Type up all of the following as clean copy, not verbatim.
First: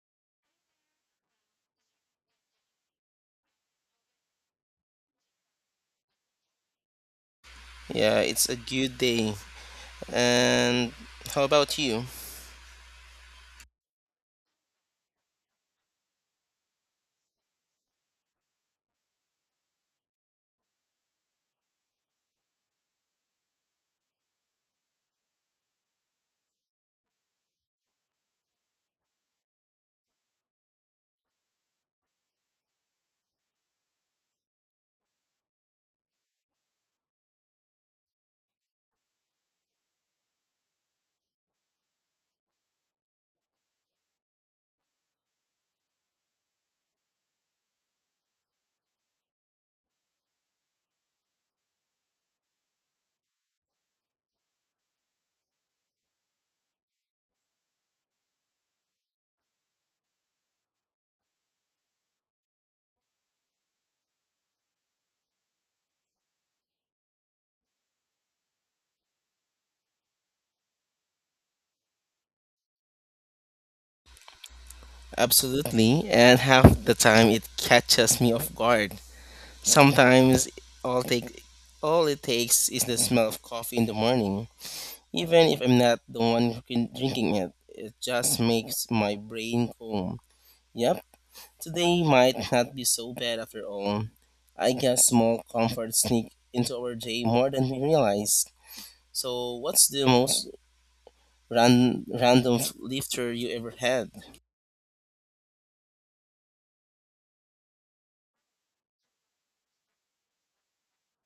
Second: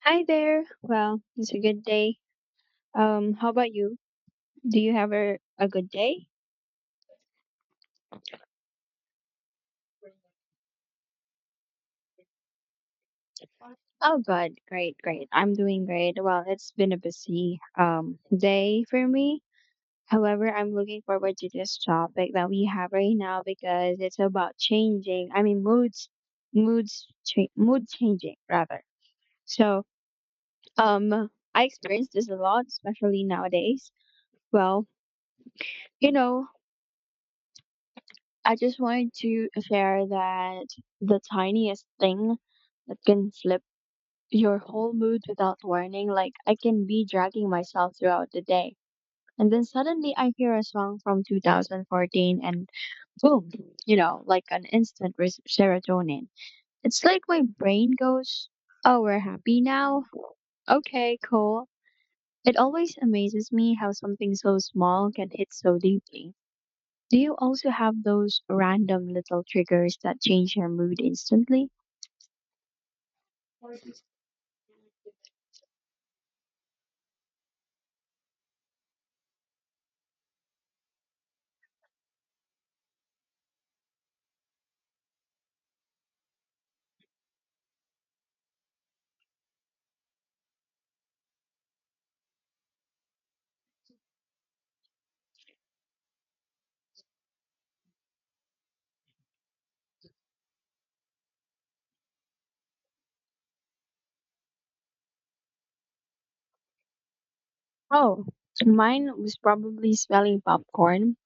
Hi there. Well, it's a good day. How about you? Do you have a good day? Yeah, it's a good day. And how about you? Oh, good. Great. I'm doing great. Well, it's been a busy day for me. However, I'm looking forward to this topic that we have right now because it's about changing. Mood changing rather. So, I experience this a lot, especially nowadays. Well, you know, I just wanted to share that the tiniest thing that can flip your whole mood without warning. Like, I can be dragging myself throughout the day. And then suddenly I hear a song from 2014 and boom, like an instant serotonin. It's like my brain goes, oh, we're happy now. Okay, cool. It always amazes me how something so small can hit so deeply. Do you also have those random little triggers that change your mood instantly? Absolutely. And half the time it catches me off guard. Sometimes all take all it takes is the smell of coffee in the morning. Even if I'm not the one drinking it, it just makes my brain calm. Yep, today might not be so bad after all. I guess small comforts sneak into our day more than we realize. So, what's the most random lifter you ever had? Oh, mine was probably smelling popcorn.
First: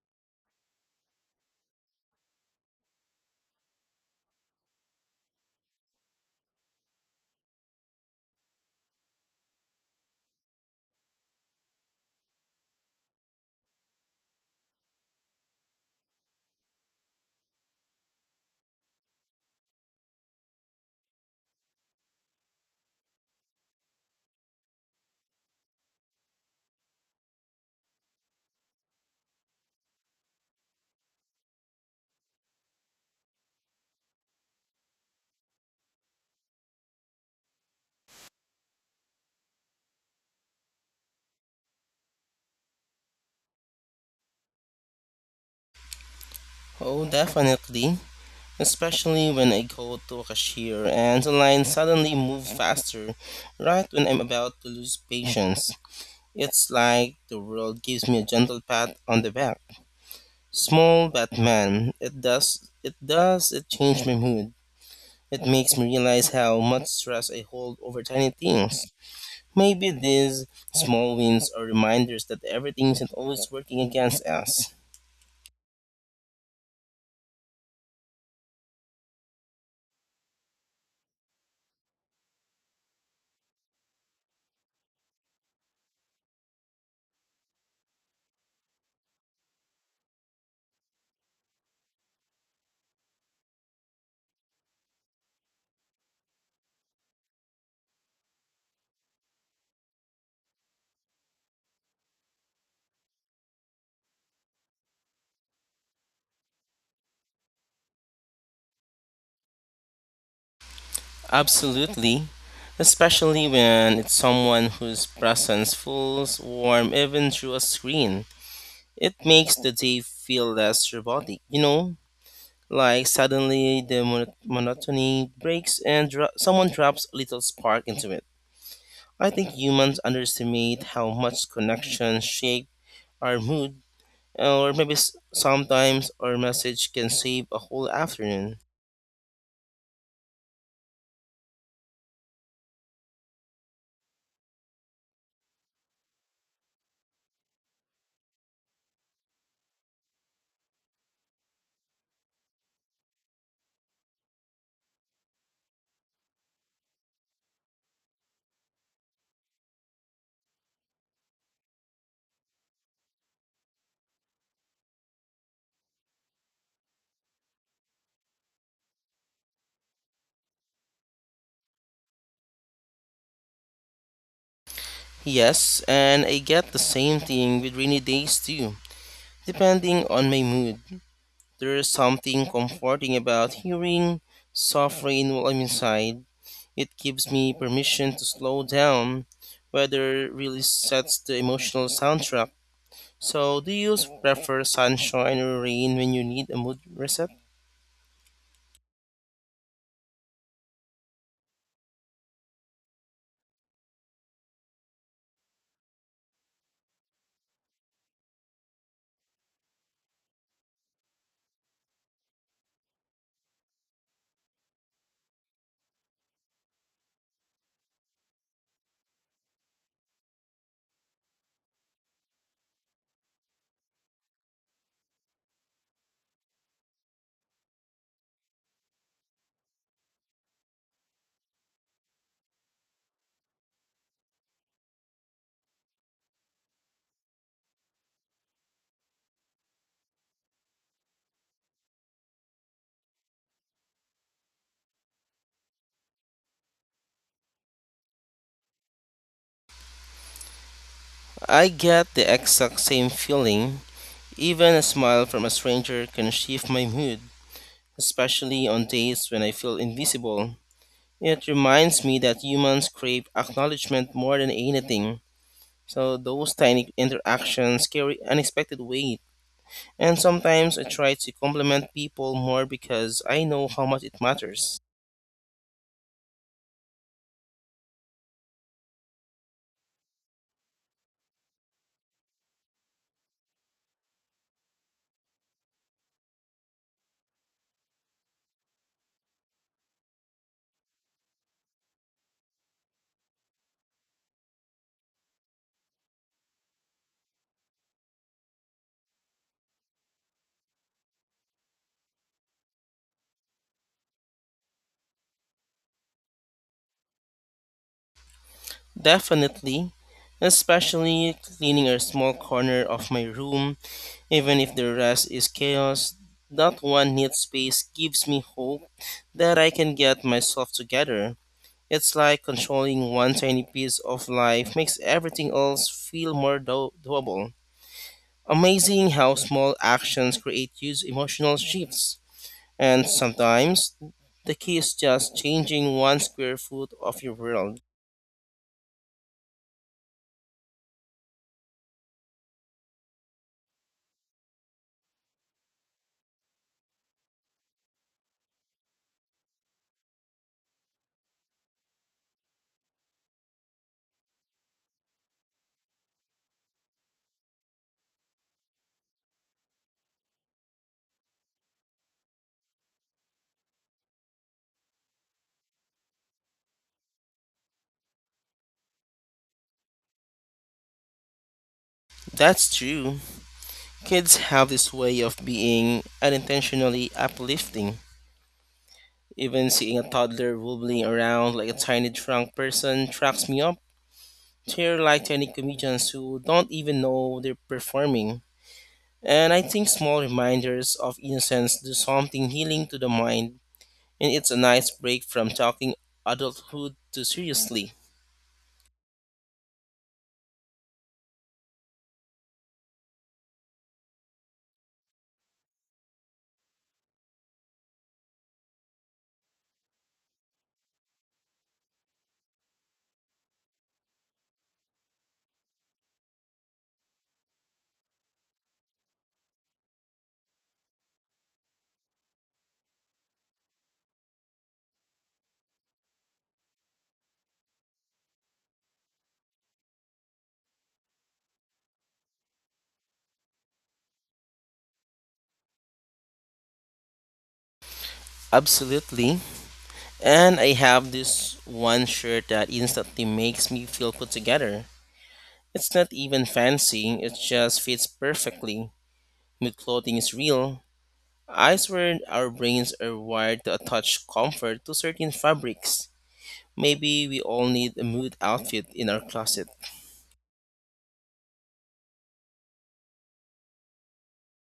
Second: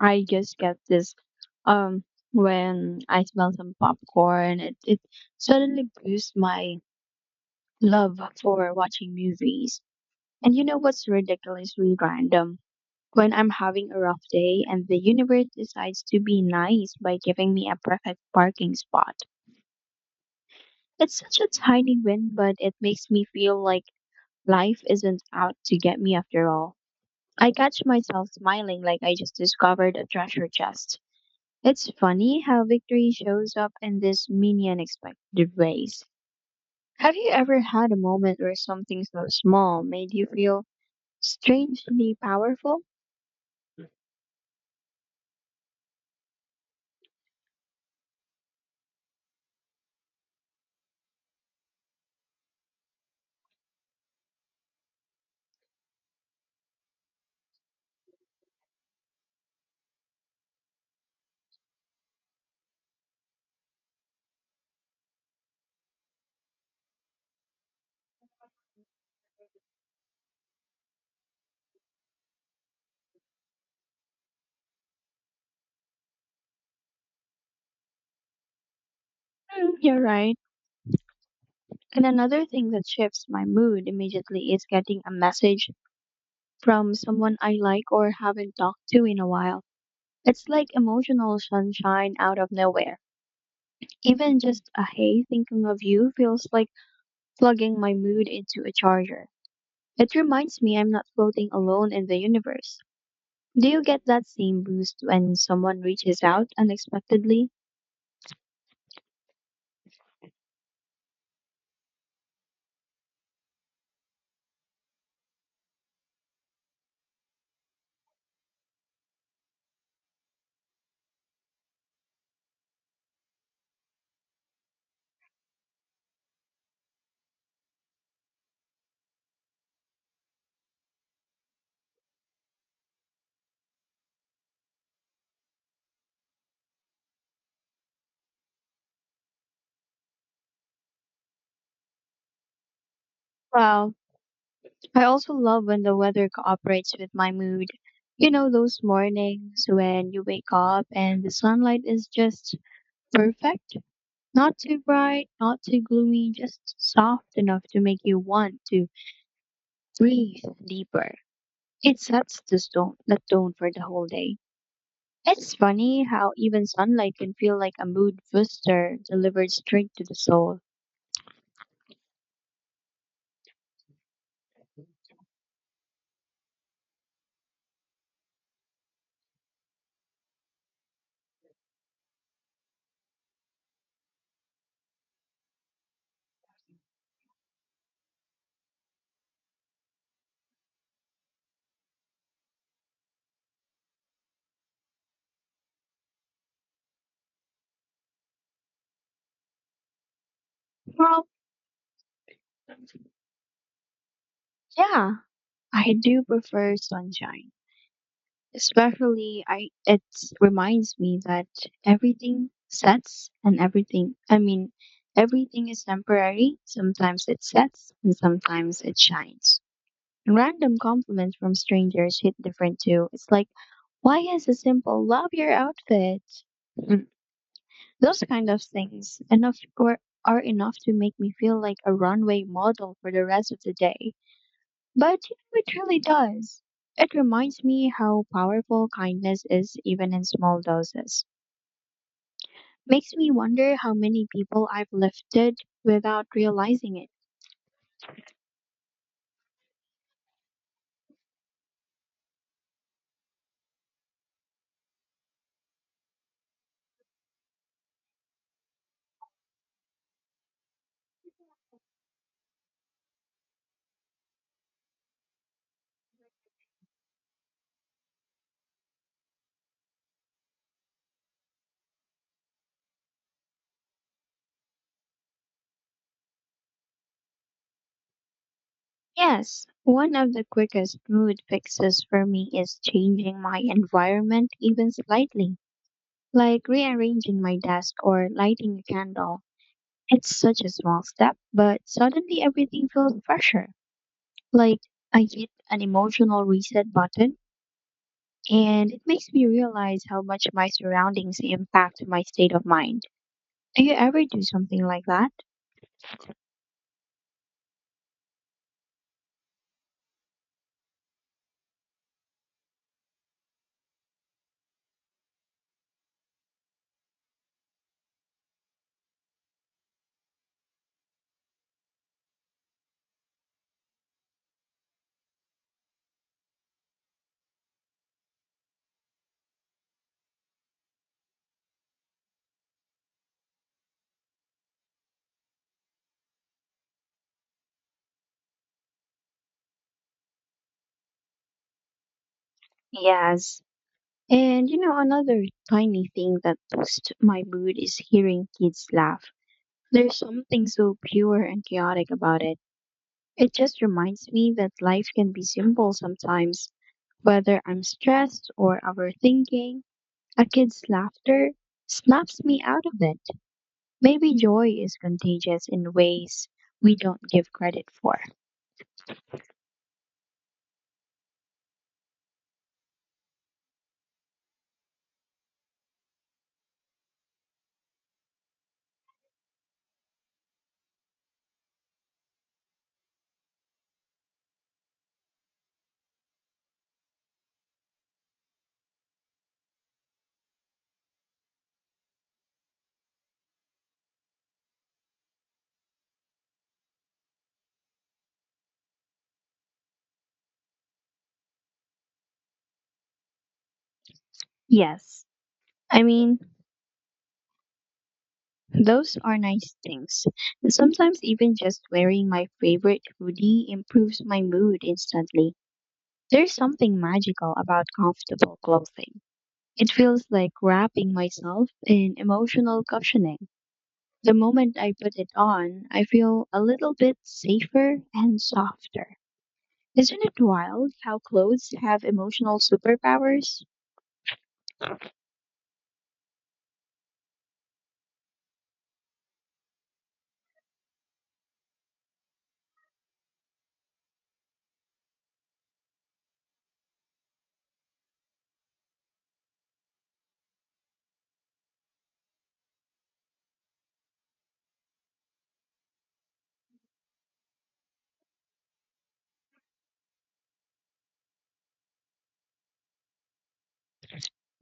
I just get this um when I smell some popcorn, it suddenly boosts my love for watching movies. And you know what's ridiculously random? When I'm having a rough day and the universe decides to be nice by giving me a perfect parking spot. It's such a tiny win, but it makes me feel like life isn't out to get me after all. I catch myself smiling like I just discovered a treasure chest. It's funny how victory shows up in these mini unexpected ways. Have you ever had a moment where something so small made you feel strangely powerful? Oh, definitely. Especially when I go to a cashier and the line suddenly moves faster right when I'm about to lose patience. It's like the world gives me a gentle pat on the back. Small Batman, it does it does it change my mood. It makes me realize how much stress I hold over tiny things. Maybe these small wins are reminders that everything isn't always working against us. Mm, you're right. And another thing that shifts my mood immediately is getting a message from someone I like or haven't talked to in a while. It's like emotional sunshine out of nowhere. Even just a hey thinking of you feels like plugging my mood into a charger. It reminds me I'm not floating alone in the universe. Do you get that same boost when someone reaches out unexpectedly? Absolutely, especially when it's someone whose presence feels warm even through a screen. It makes the day feel less robotic, you know? Like suddenly the monotony breaks and someone drops a little spark into it. I think humans underestimate how much connection shape our mood, or maybe sometimes our message can save a whole afternoon. Well, I also love when the weather cooperates with my mood. You know, those mornings when you wake up and the sunlight is just perfect? Not too bright, not too gloomy, just soft enough to make you want to breathe deeper. It sets the tone for the whole day. It's funny how even sunlight can feel like a mood booster delivered straight to the soul. Yes, and I get the same thing with rainy days too. Depending on my mood, there's something comforting about hearing soft rain while I'm inside. It gives me permission to slow down. Weather really sets the emotional soundtrack. So, do you prefer sunshine or rain when you need a mood reset? Well, yeah, I do prefer sunshine. Especially, I it reminds me that everything sets and everything. I mean, everything is temporary. Sometimes it sets and sometimes it shines. Random compliments from strangers hit different too. It's like, why is a simple love your outfit? Mm, Those kind of things enough or are enough to make me feel like a runway model for the rest of the day. But you know, it really does. It reminds me how powerful kindness is even in small doses. Makes me wonder how many people I've lifted without realizing it. I get the exact same feeling. Even a smile from a stranger can shift my mood, especially on days when I feel invisible. It reminds me that humans crave acknowledgement more than anything. So those tiny interactions carry unexpected weight, and sometimes I try to compliment people more because I know how much it matters. Yes, one of the quickest mood fixes for me is changing my environment even slightly, like rearranging my desk or lighting a candle. It's such a small step, but suddenly everything feels fresher. Like I hit an emotional reset button, and it makes me realize how much my surroundings impact my state of mind. Do you ever do something like that? Definitely, especially cleaning a small corner of my room, even if the rest is chaos. That one neat space gives me hope that I can get myself together. It's like controlling one tiny piece of life makes everything else feel more doable. Amazing how small actions create huge emotional shifts. And sometimes the key is just changing one square foot of your world. Yes. And you know, another tiny thing that boosts my mood is hearing kids laugh. There's something so pure and chaotic about it. It just reminds me that life can be simple sometimes. Whether I'm stressed or overthinking, a kid's laughter snaps me out of it. Maybe joy is contagious in ways we don't give credit for. That's true. Kids have this way of being unintentionally uplifting. Even seeing a toddler wobbling around like a tiny drunk person tracks me up. They're like tiny comedians who don't even know they're performing. And I think small reminders of innocence do something healing to the mind and it's a nice break from talking adulthood to seriously. Yes, I mean, those are nice things. And sometimes even just wearing my favorite hoodie improves my mood instantly. There's something magical about comfortable clothing. It feels like wrapping myself in emotional cushioning. The moment I put it on, I feel a little bit safer and softer. Isn't it wild how clothes have emotional superpowers? Absolutely. And I have this one shirt that instantly makes me feel put together. It's not even fancy, it just fits perfectly. Mood clothing is real. I swear our brains are wired to attach comfort to certain fabrics. Maybe we all need a mood outfit in our closet.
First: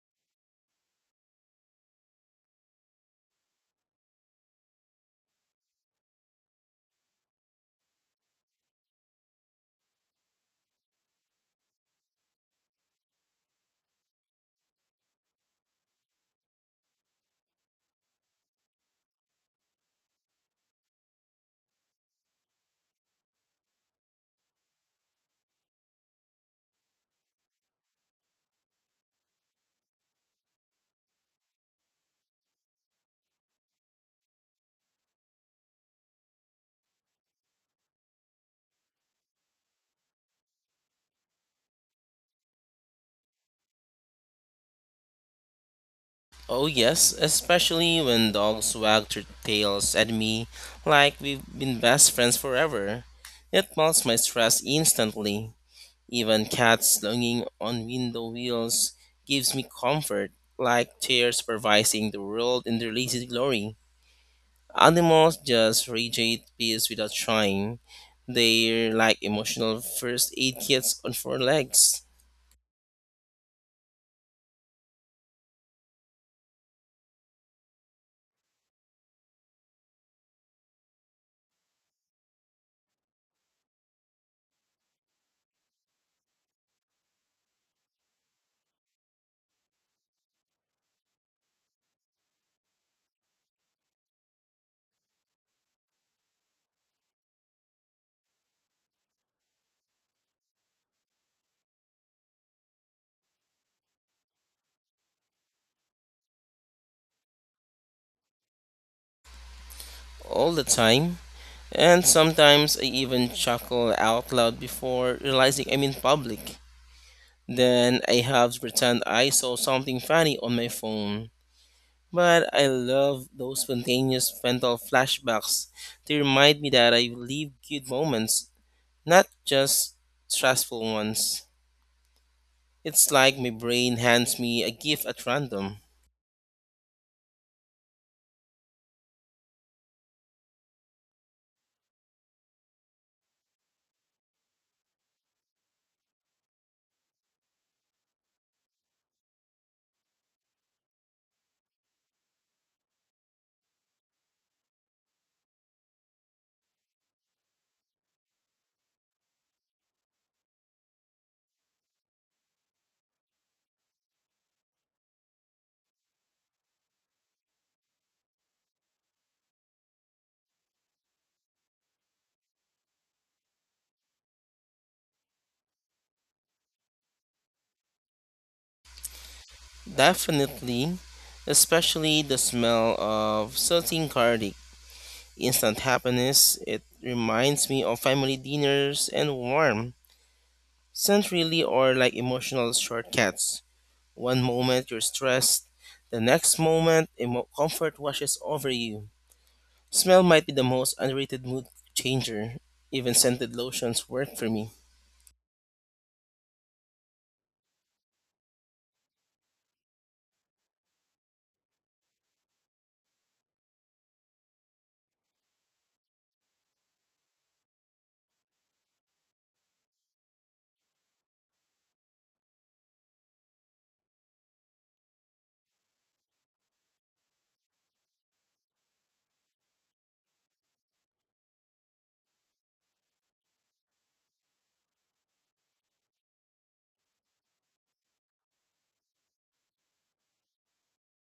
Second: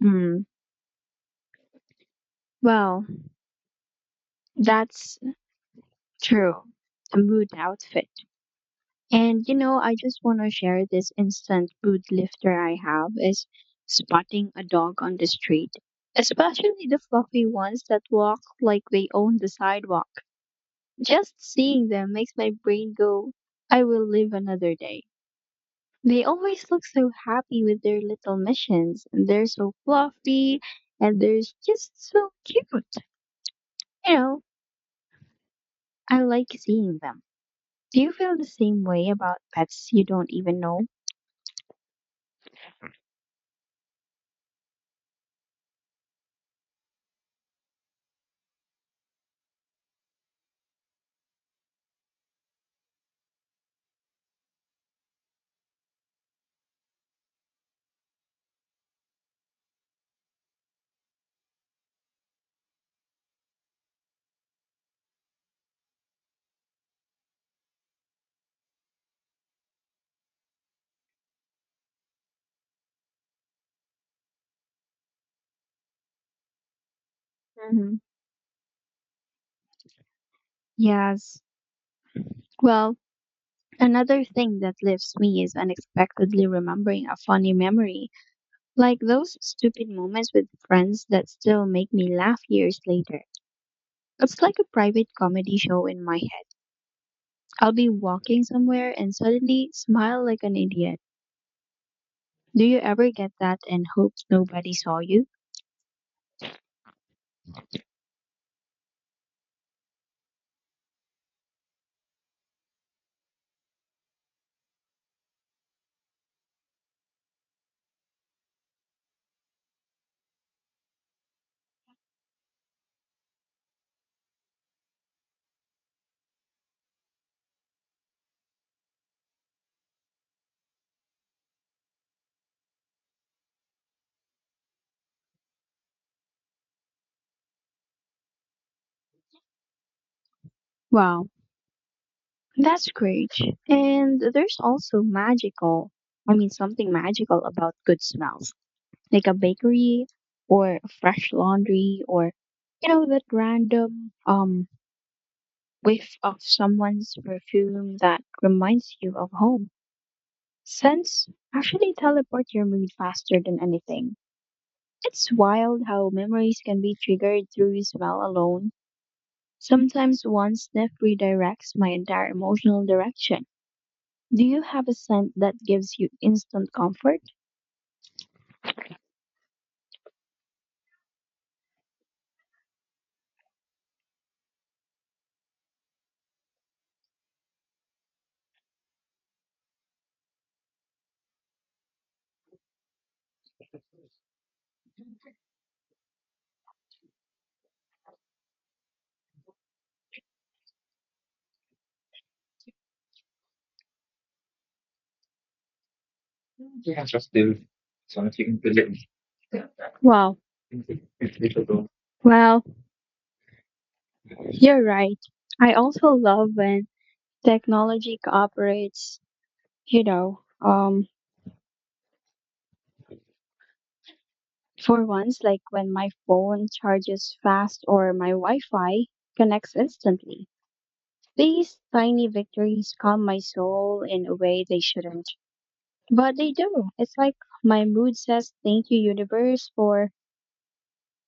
Hmm. Well, that's true. A mood outfit. And you know, I just want to share this instant mood lifter I have is spotting a dog on the street, especially the fluffy ones that walk like they own the sidewalk. Just seeing them makes my brain go, I will live another day. They always look so happy with their little missions, and they're so fluffy, and they're just so cute. You know, I like seeing them. Do you feel the same way about pets you don't even know? Oh, yes, especially when dogs wag their tails at me like we've been best friends forever. It melts my stress instantly. Even cats longing on window wheels gives me comfort, like tears supervising the world in their lazy glory. Animals just radiate peace without trying. They're like emotional first aid kits on four legs Hmm. Yes. Well, another thing that lifts me is unexpectedly remembering a funny memory, like those stupid moments with friends that still make me laugh years later. It's like a private comedy show in my head. I'll be walking somewhere and suddenly smile like an idiot. Do you ever get that and hope nobody saw you? all the time. And sometimes I even chuckle out loud before realizing I'm in public. Then I have to pretend I saw something funny on my phone. But I love those spontaneous mental flashbacks to remind me that I live good moments, not just stressful ones. It's like my brain hands me a gift at random. Wow, that's great. And there's also something magical about good smells, like a bakery or fresh laundry or, you know, that random whiff of someone's perfume that reminds you of home. Scents actually teleport your mood faster than anything. It's wild how memories can be triggered through smell alone. Sometimes one sniff redirects my entire emotional direction. Do you have a scent that gives you instant comfort? Definitely, especially the smell of salting garlic. Instant happiness, it reminds me of family dinners and warm, centrally or like emotional shortcuts. One moment you're stressed, the next moment comfort washes over you. Smell might be the most underrated mood changer. Even scented lotions work for me. Wow. Well, you're right. I also love when technology cooperates, you know, um, for once, like when my phone charges fast or my Wi Fi connects instantly. These tiny victories calm my soul in a way they shouldn't, but they do. It's like my mood says, thank you, universe, for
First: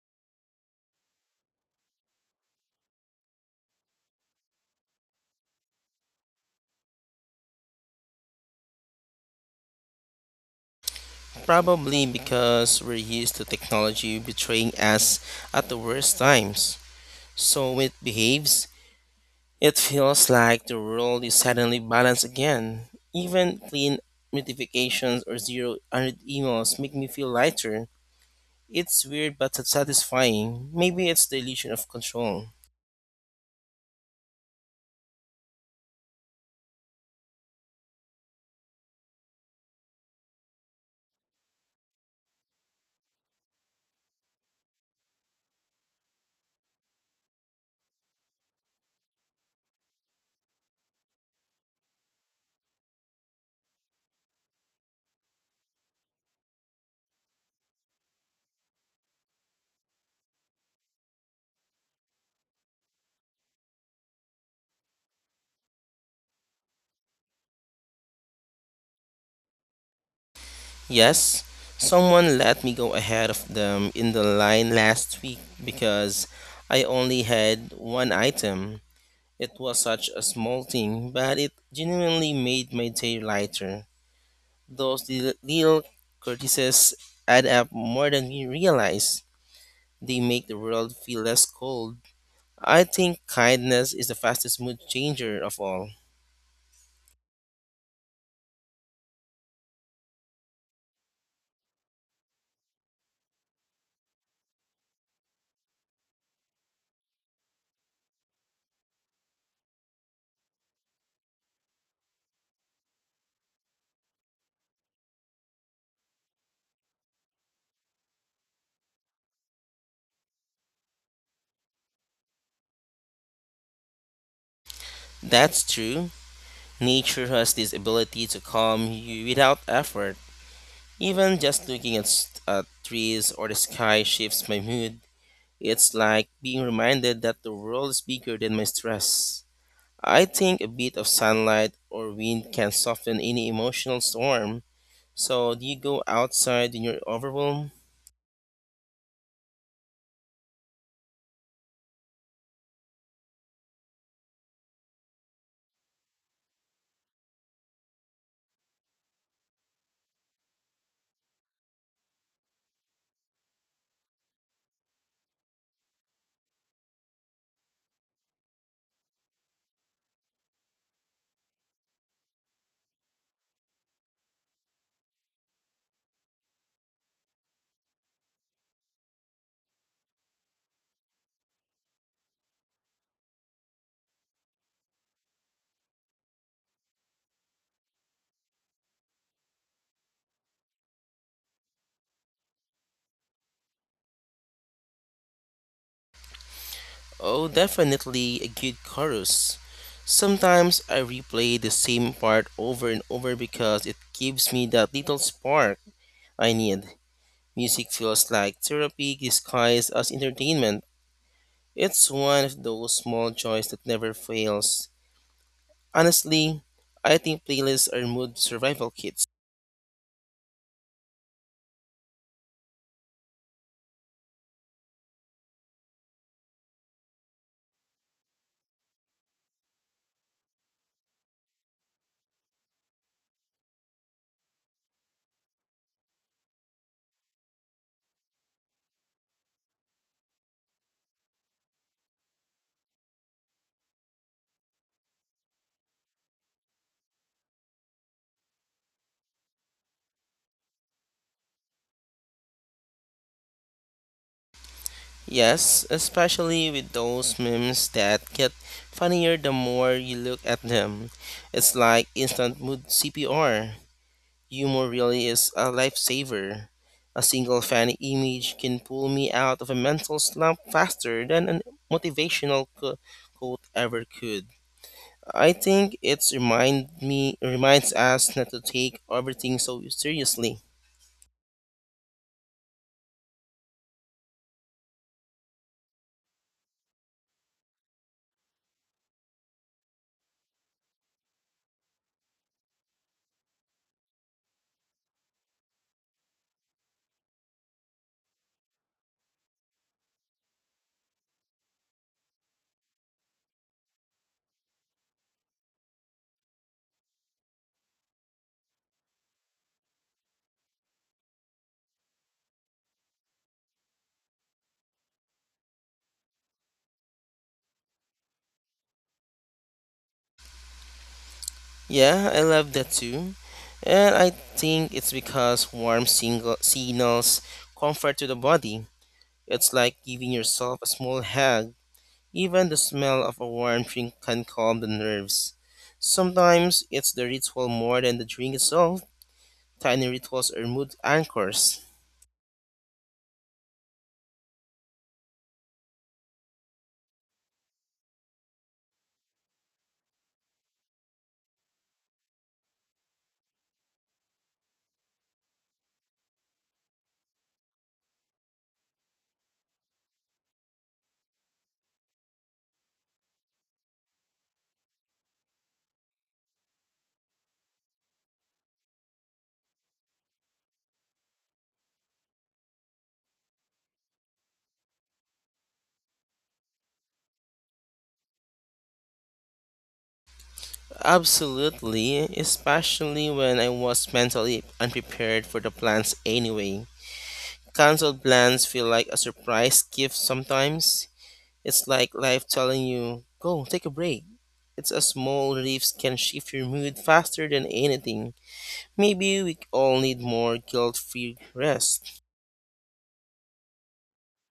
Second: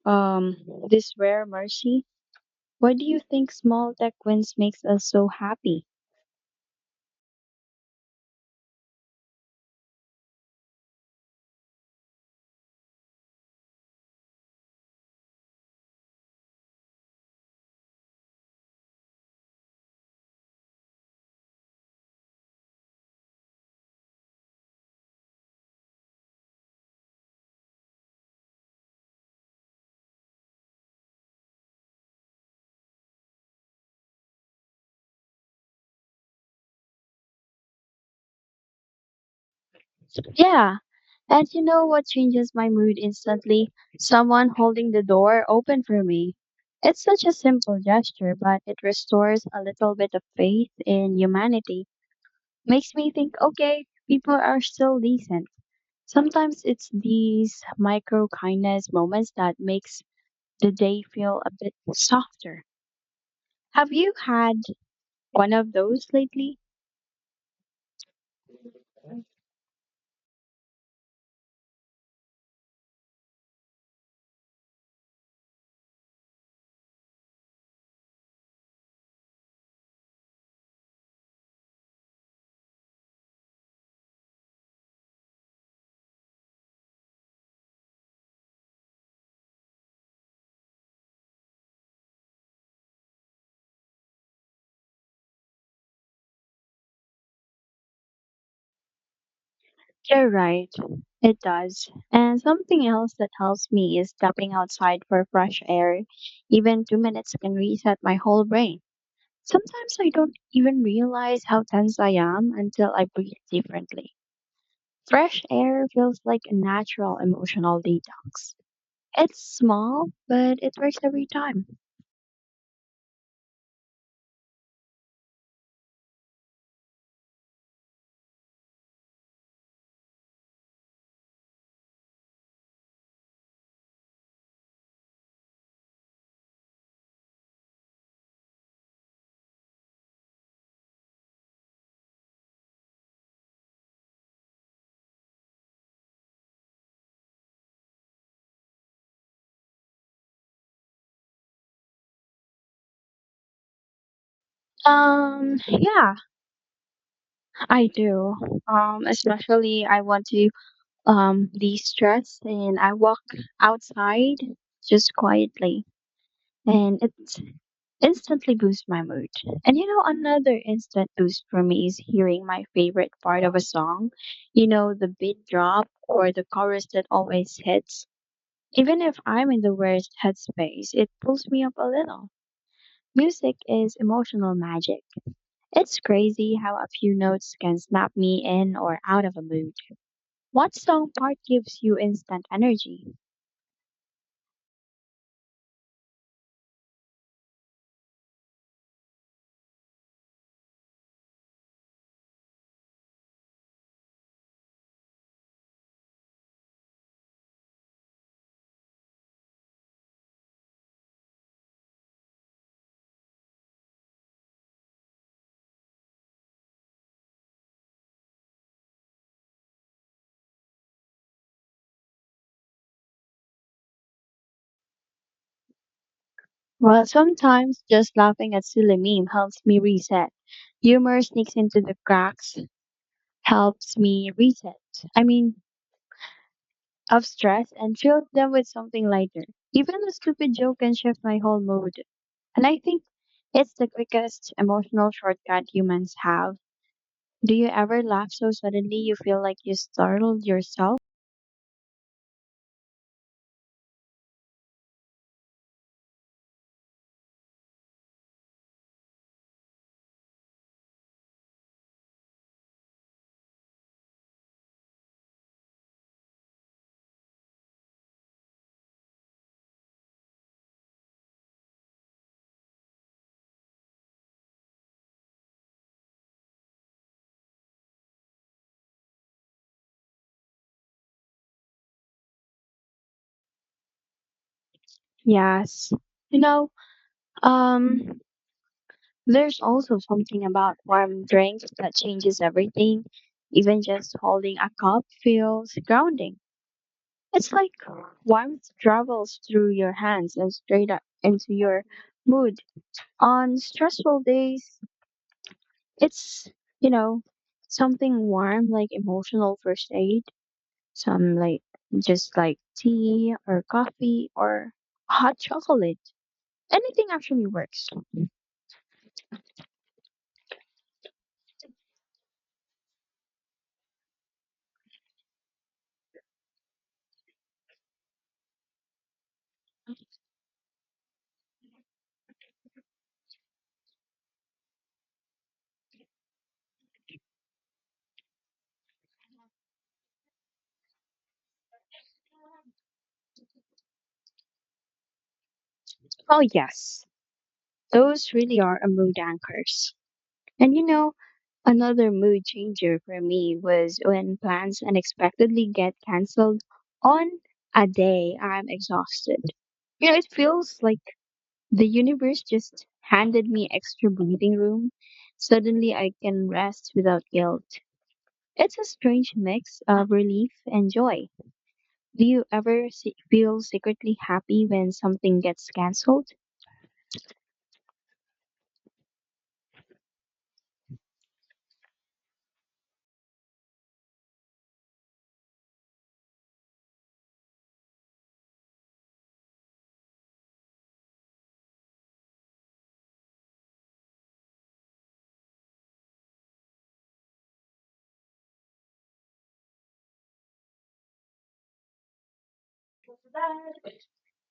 Um, this rare mercy. Why do you think small tech wins makes us so happy? Probably because we're used to technology betraying us at the worst times. So when it behaves, it feels like the world is suddenly balanced again. Even clean notifications or zero hundred unread emails make me feel lighter. It's weird but satisfying. Maybe it's the illusion of control. Yeah, and you know what changes my mood instantly? Someone holding the door open for me. It's such a simple gesture, but it restores a little bit of faith in humanity. Makes me think, okay, people are still decent. Sometimes it's these micro kindness moments that makes the day feel a bit softer. Have you had one of those lately? Yes, someone let me go ahead of them in the line last week because I only had one item. It was such a small thing, but it genuinely made my day lighter. Those little courtesies add up more than we realize. They make the world feel less cold. I think kindness is the fastest mood changer of all. You're right. It does. And something else that helps me is stepping outside for fresh air. Even 2 minutes can reset my whole brain. Sometimes I don't even realize how tense I am until I breathe differently. Fresh air feels like a natural emotional detox. It's small, but it works every time. That's true. Nature has this ability to calm you without effort. Even just looking at at trees or the sky shifts my mood. It's like being reminded that the world is bigger than my stress. I think a bit of sunlight or wind can soften any emotional storm. So, do you go outside when you're overwhelmed? Yeah, I do. Especially I want to de-stress and I walk outside just quietly and it instantly boosts my mood. And you know another instant boost for me is hearing my favorite part of a song. You know the beat drop or the chorus that always hits. Even if I'm in the worst headspace, it pulls me up a little. Music is emotional magic. It's crazy how a few notes can snap me in or out of a mood. What song part gives you instant energy? Oh, definitely a good chorus. Sometimes I replay the same part over and over because it gives me that little spark I need. Music feels like therapy disguised as entertainment. It's one of those small joys that never fails. Honestly, I think playlists are mood survival kits. Well, sometimes just laughing at silly meme helps me reset. Humor sneaks into the cracks, helps me reset. I mean, of stress and fill them with something lighter. Even a stupid joke can shift my whole mood. And I think it's the quickest emotional shortcut humans have. Do you ever laugh so suddenly you feel like you startled yourself? Yes, especially with those memes that get funnier the more you look at them. It's like instant mood CPR. Humor really is a lifesaver. A single funny image can pull me out of a mental slump faster than a motivational quote ever could. I think it's reminds us not to take everything so seriously. Yes. You know, um, there's also something about warm drinks that changes everything. Even just holding a cup feels grounding. It's like warmth travels through your hands and straight up into your mood. On stressful days, it's, you know, something warm like emotional first aid, some like just like tea or coffee or hot chocolate. Anything actually works. Yeah, I love that too. And I think it's because warm single signals comfort to the body. It's like giving yourself a small hug. Even the smell of a warm drink can calm the nerves. Sometimes it's the ritual more than the drink itself. Tiny rituals are mood anchors. Oh, yes. Those really are a mood anchors. And you know, another mood changer for me was when plans unexpectedly get canceled on a day I'm exhausted. You know, it feels like the universe just handed me extra breathing room. Suddenly I can rest without guilt. It's a strange mix of relief and joy. Do you ever feel secretly happy when something gets canceled? Absolutely, especially when I was mentally unprepared for the plans anyway. Cancelled plans feel like a surprise gift sometimes. It's like life telling you, go take a break. It's a small reliefs can shift your mood faster than anything. Maybe we all need more guilt free rest.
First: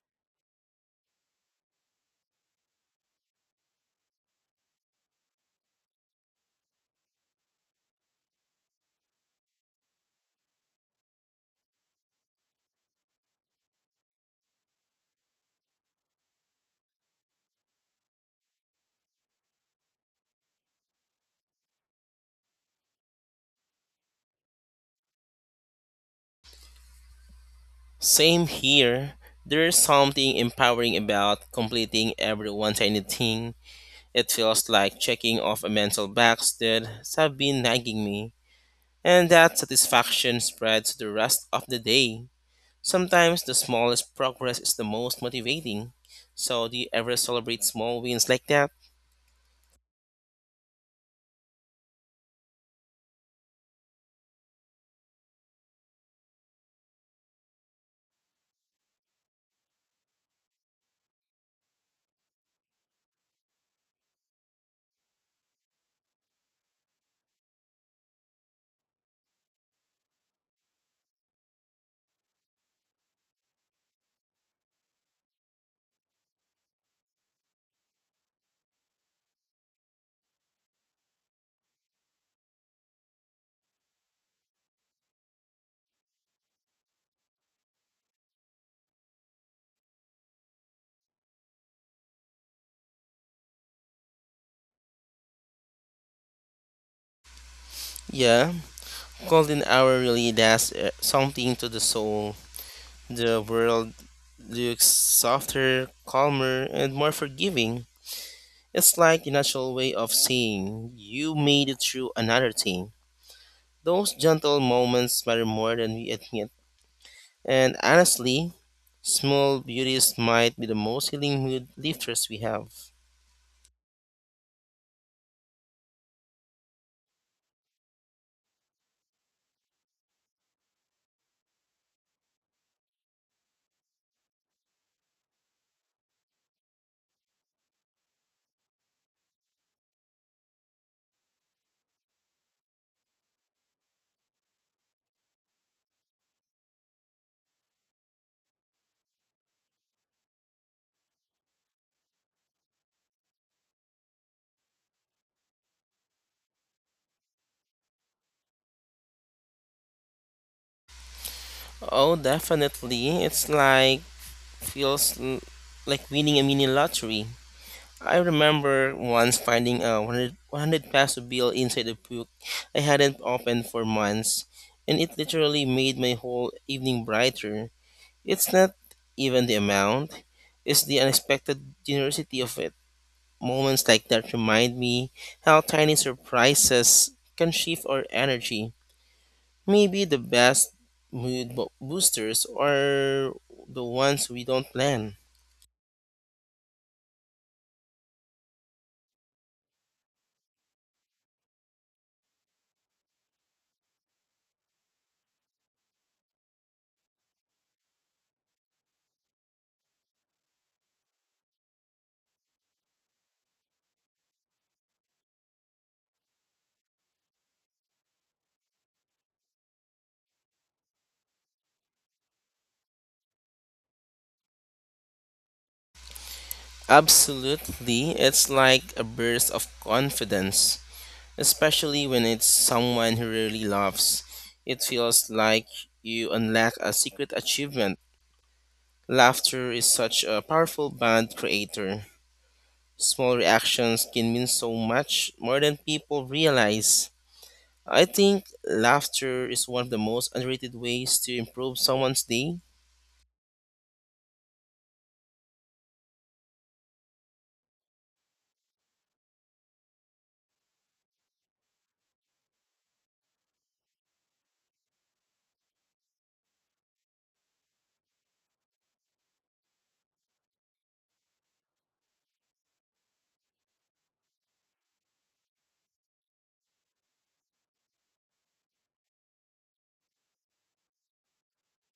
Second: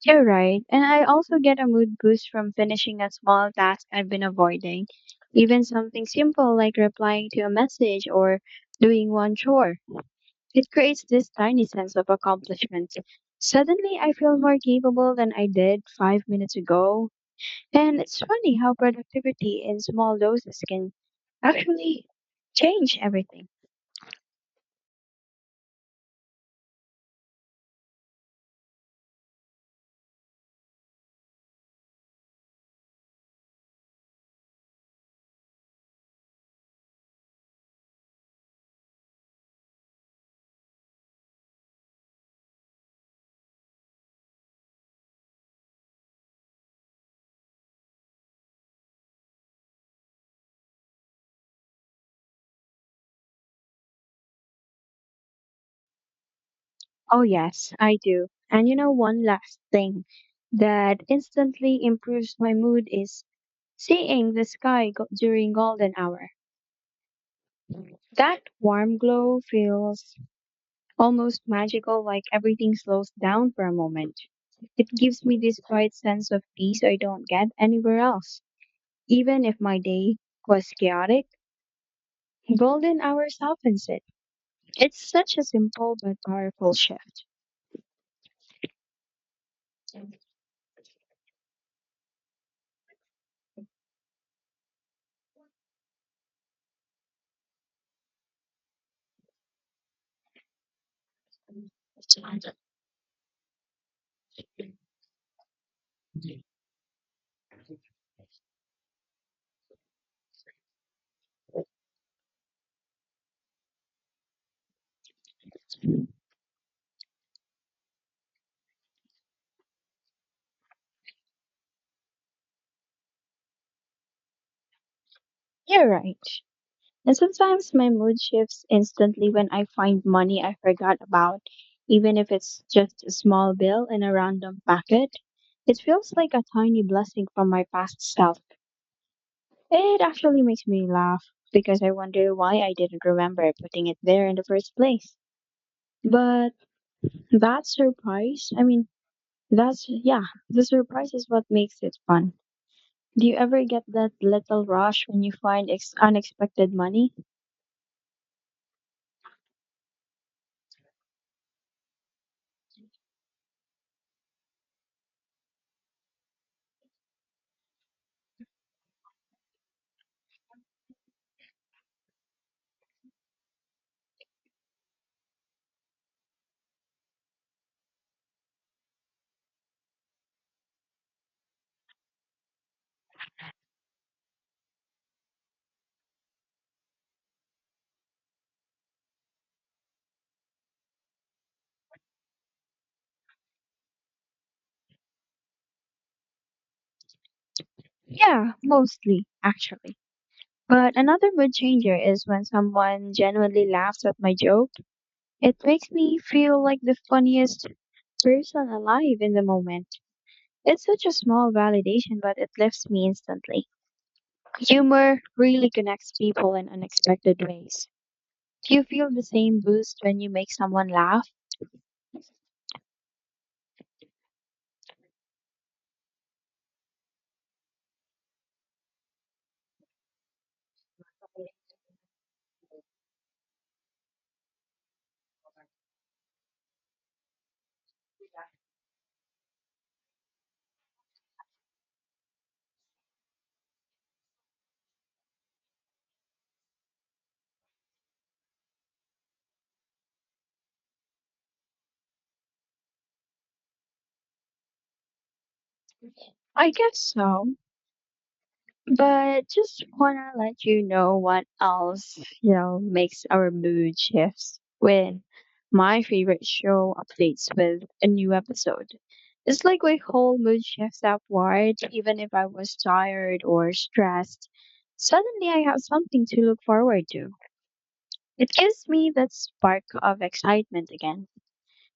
You're right. And I also get a mood boost from finishing a small task I've been avoiding, even something simple like replying to a message or doing one chore. It creates this tiny sense of accomplishment. Suddenly, I feel more capable than I did 5 minutes ago. And it's funny how productivity in small doses can actually change everything. Same here. There's something empowering about completing every one tiny thing. It feels like checking off a mental box that has been nagging me. And that satisfaction spreads to the rest of the day. Sometimes the smallest progress is the most motivating. So, do you ever celebrate small wins like that? Oh, yes, I do. And you know, one last thing that instantly improves my mood is seeing the sky during golden hour, that warm glow feels almost magical, like everything slows down for a moment. It gives me this quiet sense of peace I don't get anywhere else. Even if my day was chaotic, golden hour softens it. It's such a simple but powerful shift. Yeah, golden hour really does something to the soul. The world looks softer, calmer, and more forgiving. It's like the natural way of seeing you made it through another thing. Those gentle moments matter more than we admit. And honestly, small beauties might be the most healing mood lifters we have. You're right. And sometimes my mood shifts instantly when I find money I forgot about, even if it's just a small bill in a random packet. It feels like a tiny blessing from my past self. It actually makes me laugh because I wonder why I didn't remember putting it there in the first place. But that surprise, I mean, that's, yeah, the surprise is what makes it fun. Do you ever get that little rush when you find unexpected money? Oh, definitely. It's like feels like winning a mini lottery. I remember once finding a 100 peso bill inside a book I hadn't opened for months, and it literally made my whole evening brighter. It's not even the amount, it's the unexpected generosity of it. Moments like that remind me how tiny surprises can shift our energy. Maybe the best mood boosters are the ones we don't plan. Yeah, mostly, actually. But another mood changer is when someone genuinely laughs at my joke. It makes me feel like the funniest person alive in the moment. It's such a small validation, but it lifts me instantly. Humor really connects people in unexpected ways. Do you feel the same boost when you make someone laugh? Absolutely, it's like a burst of confidence, especially when it's someone who really loves. It feels like you unlock a secret achievement. Laughter is such a powerful bond creator. Small reactions can mean so much more than people realize. I think laughter is one of the most underrated ways to improve someone's day. I guess so. But just wanna let you know what else, you know, makes our mood shifts when my favorite show updates with a new episode. It's like my whole mood shifts upward, even if I was tired or stressed. Suddenly I have something to look forward to. It gives me that spark of excitement again.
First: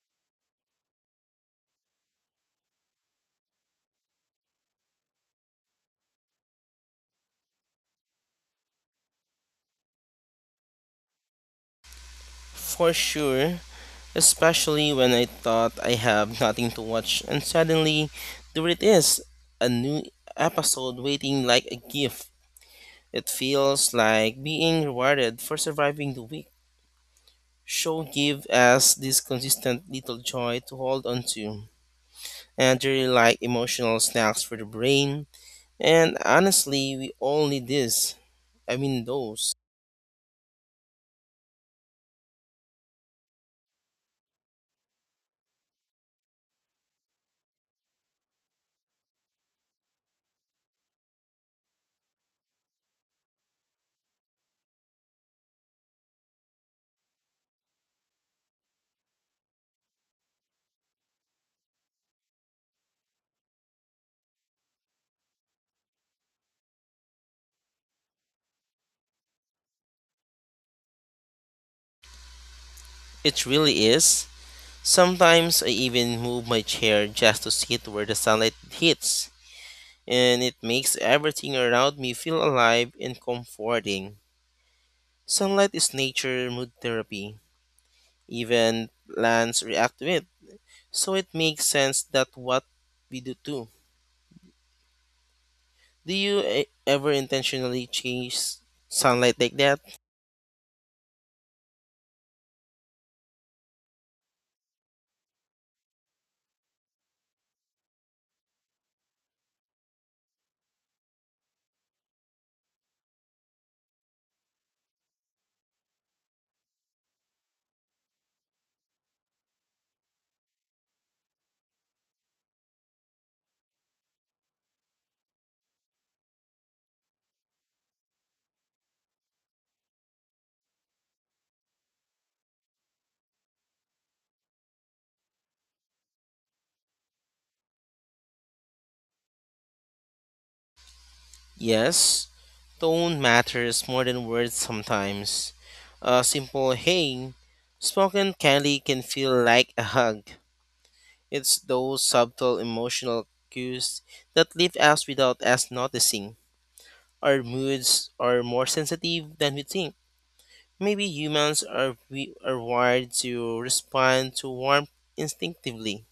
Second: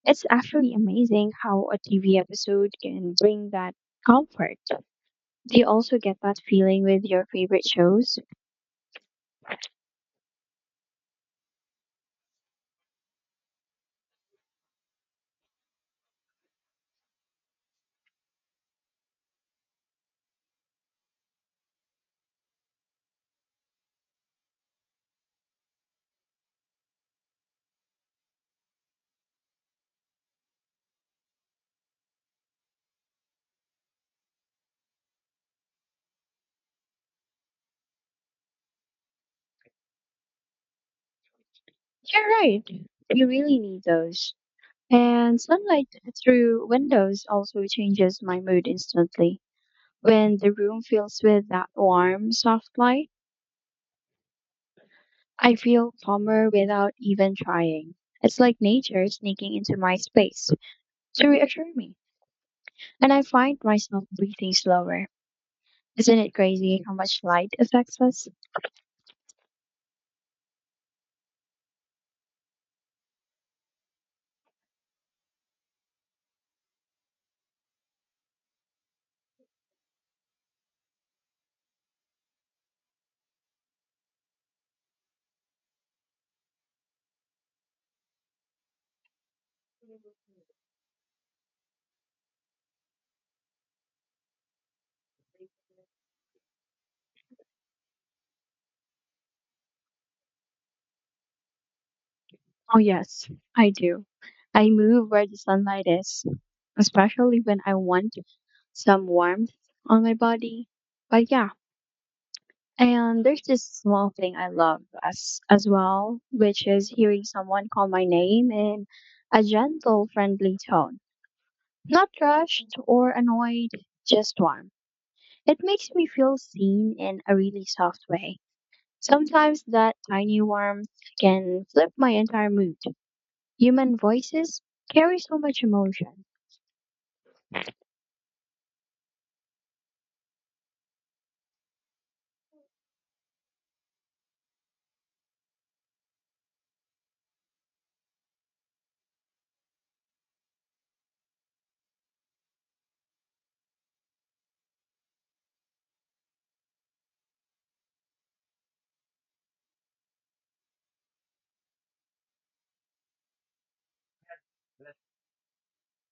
It's actually amazing how a TV episode can bring that comfort. Do you also get that feeling with your favorite shows? For sure, especially when I thought I have nothing to watch and suddenly there it is, a new episode waiting like a gift. It feels like being rewarded for surviving the week. Show give us this consistent little joy to hold on to. And they're like emotional snacks for the brain. And honestly, we all need this. I mean those. You're right. You really need those. And sunlight through windows also changes my mood instantly. When the room fills with that warm, soft light, I feel calmer without even trying. It's like nature sneaking into my space to reassure me. And I find myself breathing slower. Isn't it crazy how much light affects us? It really is. Sometimes I even move my chair just to sit where the sunlight hits, and it makes everything around me feel alive and comforting. Sunlight is nature mood therapy. Even plants react to it, so it makes sense that what we do too. Do you ever intentionally change sunlight like that? Oh, yes, I do. I move where the sunlight is, especially when I want some warmth on my body. But yeah, and there's this small thing I love as well, which is hearing someone call my name in a gentle, friendly tone. Not rushed or annoyed, just warm. It makes me feel seen in a really soft way. Sometimes that tiny warmth can flip my entire mood. Human voices carry so much emotion. Yes, tone matters more than words sometimes. A simple hey spoken kindly can feel like a hug. It's those subtle emotional cues that leave us without us noticing. Our moods are more sensitive than we think. Maybe humans are we are wired to respond to warmth instinctively.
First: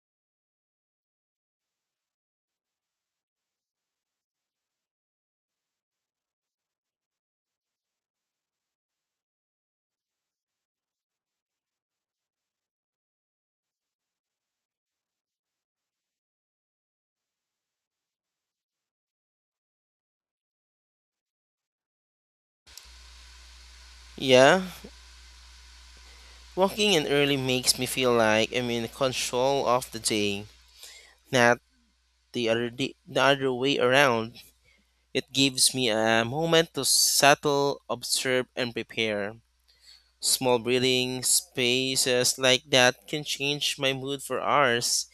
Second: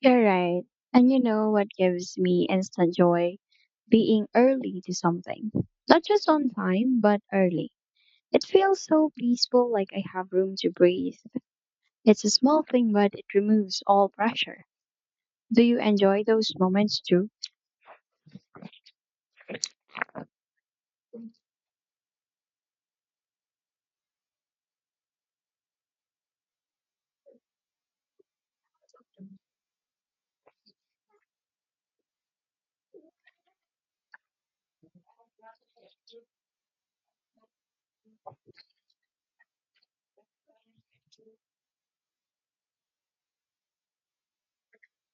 You're right. And you know what gives me instant joy? Being early to something. Not just on time, but early. It feels so peaceful, like I have room to breathe. It's a small thing, but it removes all pressure. Do you enjoy those moments too? Yeah, walking in early makes me feel like I'm in control of the day, not the other way around. It gives me a moment to settle, observe, and prepare. Small breathing spaces like that can change my mood for hours,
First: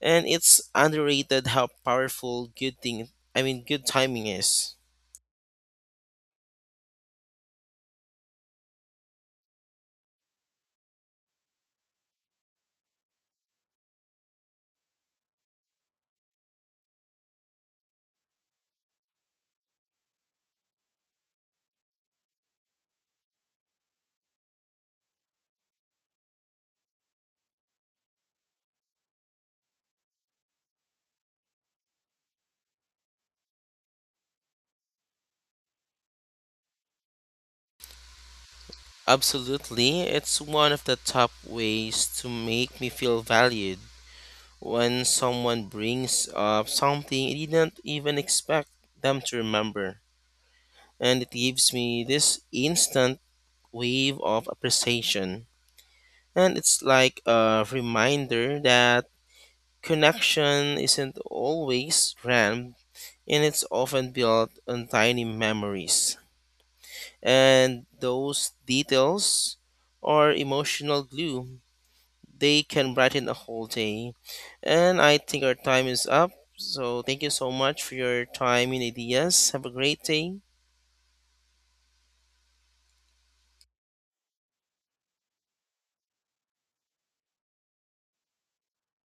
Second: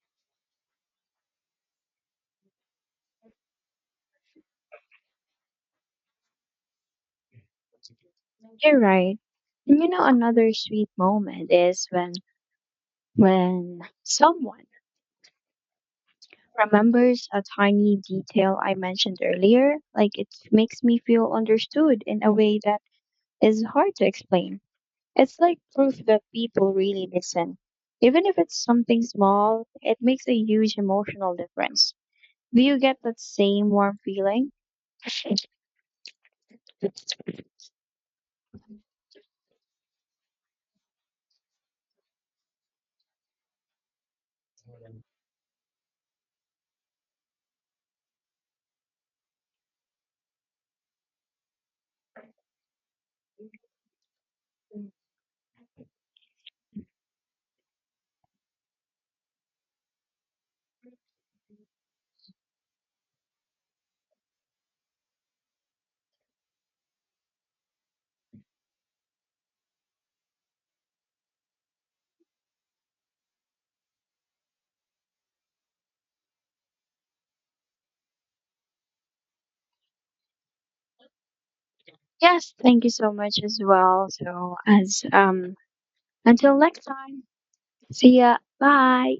and it's underrated how powerful good thing I mean good timing is. You're right. And you know, another sweet moment is when someone remembers a tiny detail I mentioned earlier. Like it makes me feel understood in a way that is hard to explain. It's like proof that people really listen. Even if it's something small, it makes a huge emotional difference. Do you get that same warm feeling? Absolutely, it's one of the top ways to make me feel valued. When someone brings up something I didn't even expect them to remember, and it gives me this instant wave of appreciation. And it's like a reminder that connection isn't always grand, and it's often built on tiny memories. And those details are emotional glue. They can brighten a whole day. And I think our time is up. So thank you so much for your time and ideas. Have a great day. Yes, thank you so much as well. So as until next time. See ya. Bye.